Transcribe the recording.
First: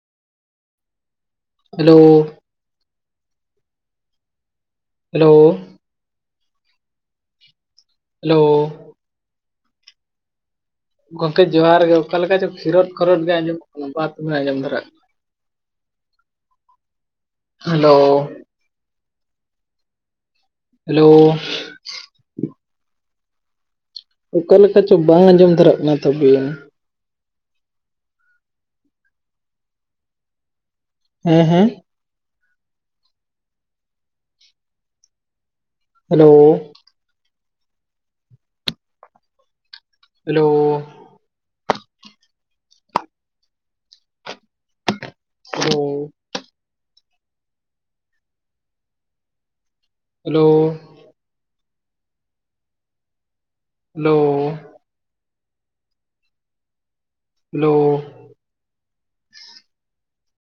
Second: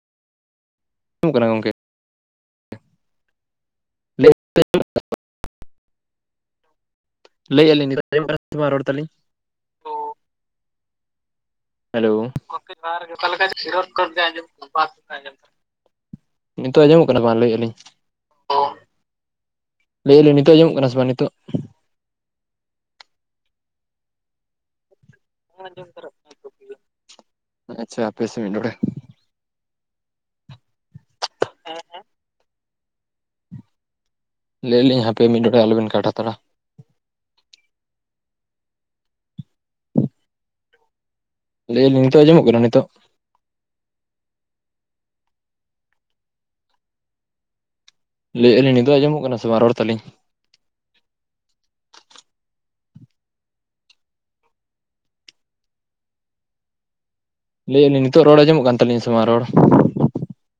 ᱡᱚᱢᱚᱜ ᱠᱟᱱᱟ ᱜᱚᱝᱠᱮ ᱦᱮᱞᱳ [unintelligible] ᱦᱮᱞᱳ᱾ ᱞᱟᱹᱭᱮᱜ ᱟᱞᱤᱝ ᱱᱤᱛᱚᱜ ᱟᱸᱡᱚᱢᱚᱜ ᱦᱮᱞᱳ ᱠᱟᱱᱟ ᱥᱮ ᱵᱟᱝ ᱨᱚᱲ ᱛᱟᱹᱞᱤᱧ? ᱜᱚᱢᱠᱮ ᱡᱚᱦᱟᱨ ᱜᱮ, ᱦᱮᱞᱳ ᱚᱠᱟ ᱞᱮᱠᱟ ᱪᱚ ᱜᱚᱝᱠᱮ ᱠᱷᱤᱨᱚᱛ ᱡᱚᱦᱟᱨ ᱠᱷᱚᱨᱚᱛ ᱚᱠᱟ ᱜᱮ ᱞᱮᱠᱟ ᱟᱸᱡᱚᱢᱚᱜ ᱪᱚ ᱠᱟᱱᱟ ᱵᱟᱵᱮᱱ ᱟᱸᱡᱚᱢ ᱟᱸᱡᱚᱢᱚᱜ ᱫᱚᱨᱭᱟᱜ ᱵᱟᱨ ᱠᱟᱱᱟ᱾ [unintelligible] ᱫᱷᱟᱣ ᱟᱸᱡᱚᱢ ᱠᱟᱱᱟ ᱱᱤᱛᱚᱜ ᱟᱸᱡᱚᱢᱚᱜ ᱠᱟᱱᱟ ᱢᱟ ᱞᱟᱹᱭᱮᱜᱼᱟ ᱞᱤᱝ? ᱦᱮᱞᱳ [unintelligible] ᱞᱟᱹᱭᱮᱜᱼᱟ ᱞᱤᱝ ᱱᱤᱛᱚᱜ ᱟᱡᱚᱢᱚᱜ ᱠᱟᱱᱟ ᱥᱮ ᱦᱮᱞᱳ ᱵᱟᱝ ᱱᱤᱛᱚᱜ? ᱚᱠᱟ ᱞᱮᱠᱟ ᱪᱚ ᱵᱟᱝ ᱟᱸᱡᱚᱢ ᱫᱷᱟᱨᱟᱜ ᱠᱟᱱᱟ ᱛᱟᱹᱵᱤᱱ᱾ ᱟᱪᱪᱷᱟ ᱦᱟᱯᱮ ᱥᱮ ᱢᱤᱫ ᱰᱚᱰᱮ᱾ ᱦᱮᱸ, ᱦᱮᱸ? ᱞᱟᱹᱭᱮᱜ ᱞᱤᱝ ᱦᱟᱯᱮ ᱢᱤᱫ ᱰᱚᱰᱮ ᱟᱞᱚᱵᱮᱱ ᱠᱟ ᱦᱮᱞᱳ᱾ ᱦᱮᱞᱳ᱾ ᱞᱟᱹᱭᱟᱹᱞᱤᱧ ᱱᱤᱛᱚᱜ ᱟᱸᱡᱚᱢᱚᱜ ᱠᱟᱱᱟ ᱱᱤᱛᱚᱜ? ᱦᱮᱸ᱾ ᱞᱟᱹᱭᱮᱜ ᱟᱞᱤᱧ ᱱᱤᱛ ᱟᱸᱡᱚᱢᱚᱜ ᱠᱟᱱᱟ ᱥᱮ ᱵᱟᱝ ᱨᱚᱲ ᱛᱟᱹᱞᱤᱧ? ᱦᱮᱞᱳ᱾ ᱦᱮᱞᱳ᱾ ᱦᱮᱞᱳ ᱞᱟᱹᱭᱮᱜ-ᱟ ᱞᱤᱧ ᱱᱤᱛᱚᱜ ᱨᱚᱲ ᱟᱸᱡᱚᱜ ᱠᱟᱱ ᱛᱟᱹᱞᱤᱧᱟ ᱥᱮ ᱵᱟᱝ ᱨᱚᱲ?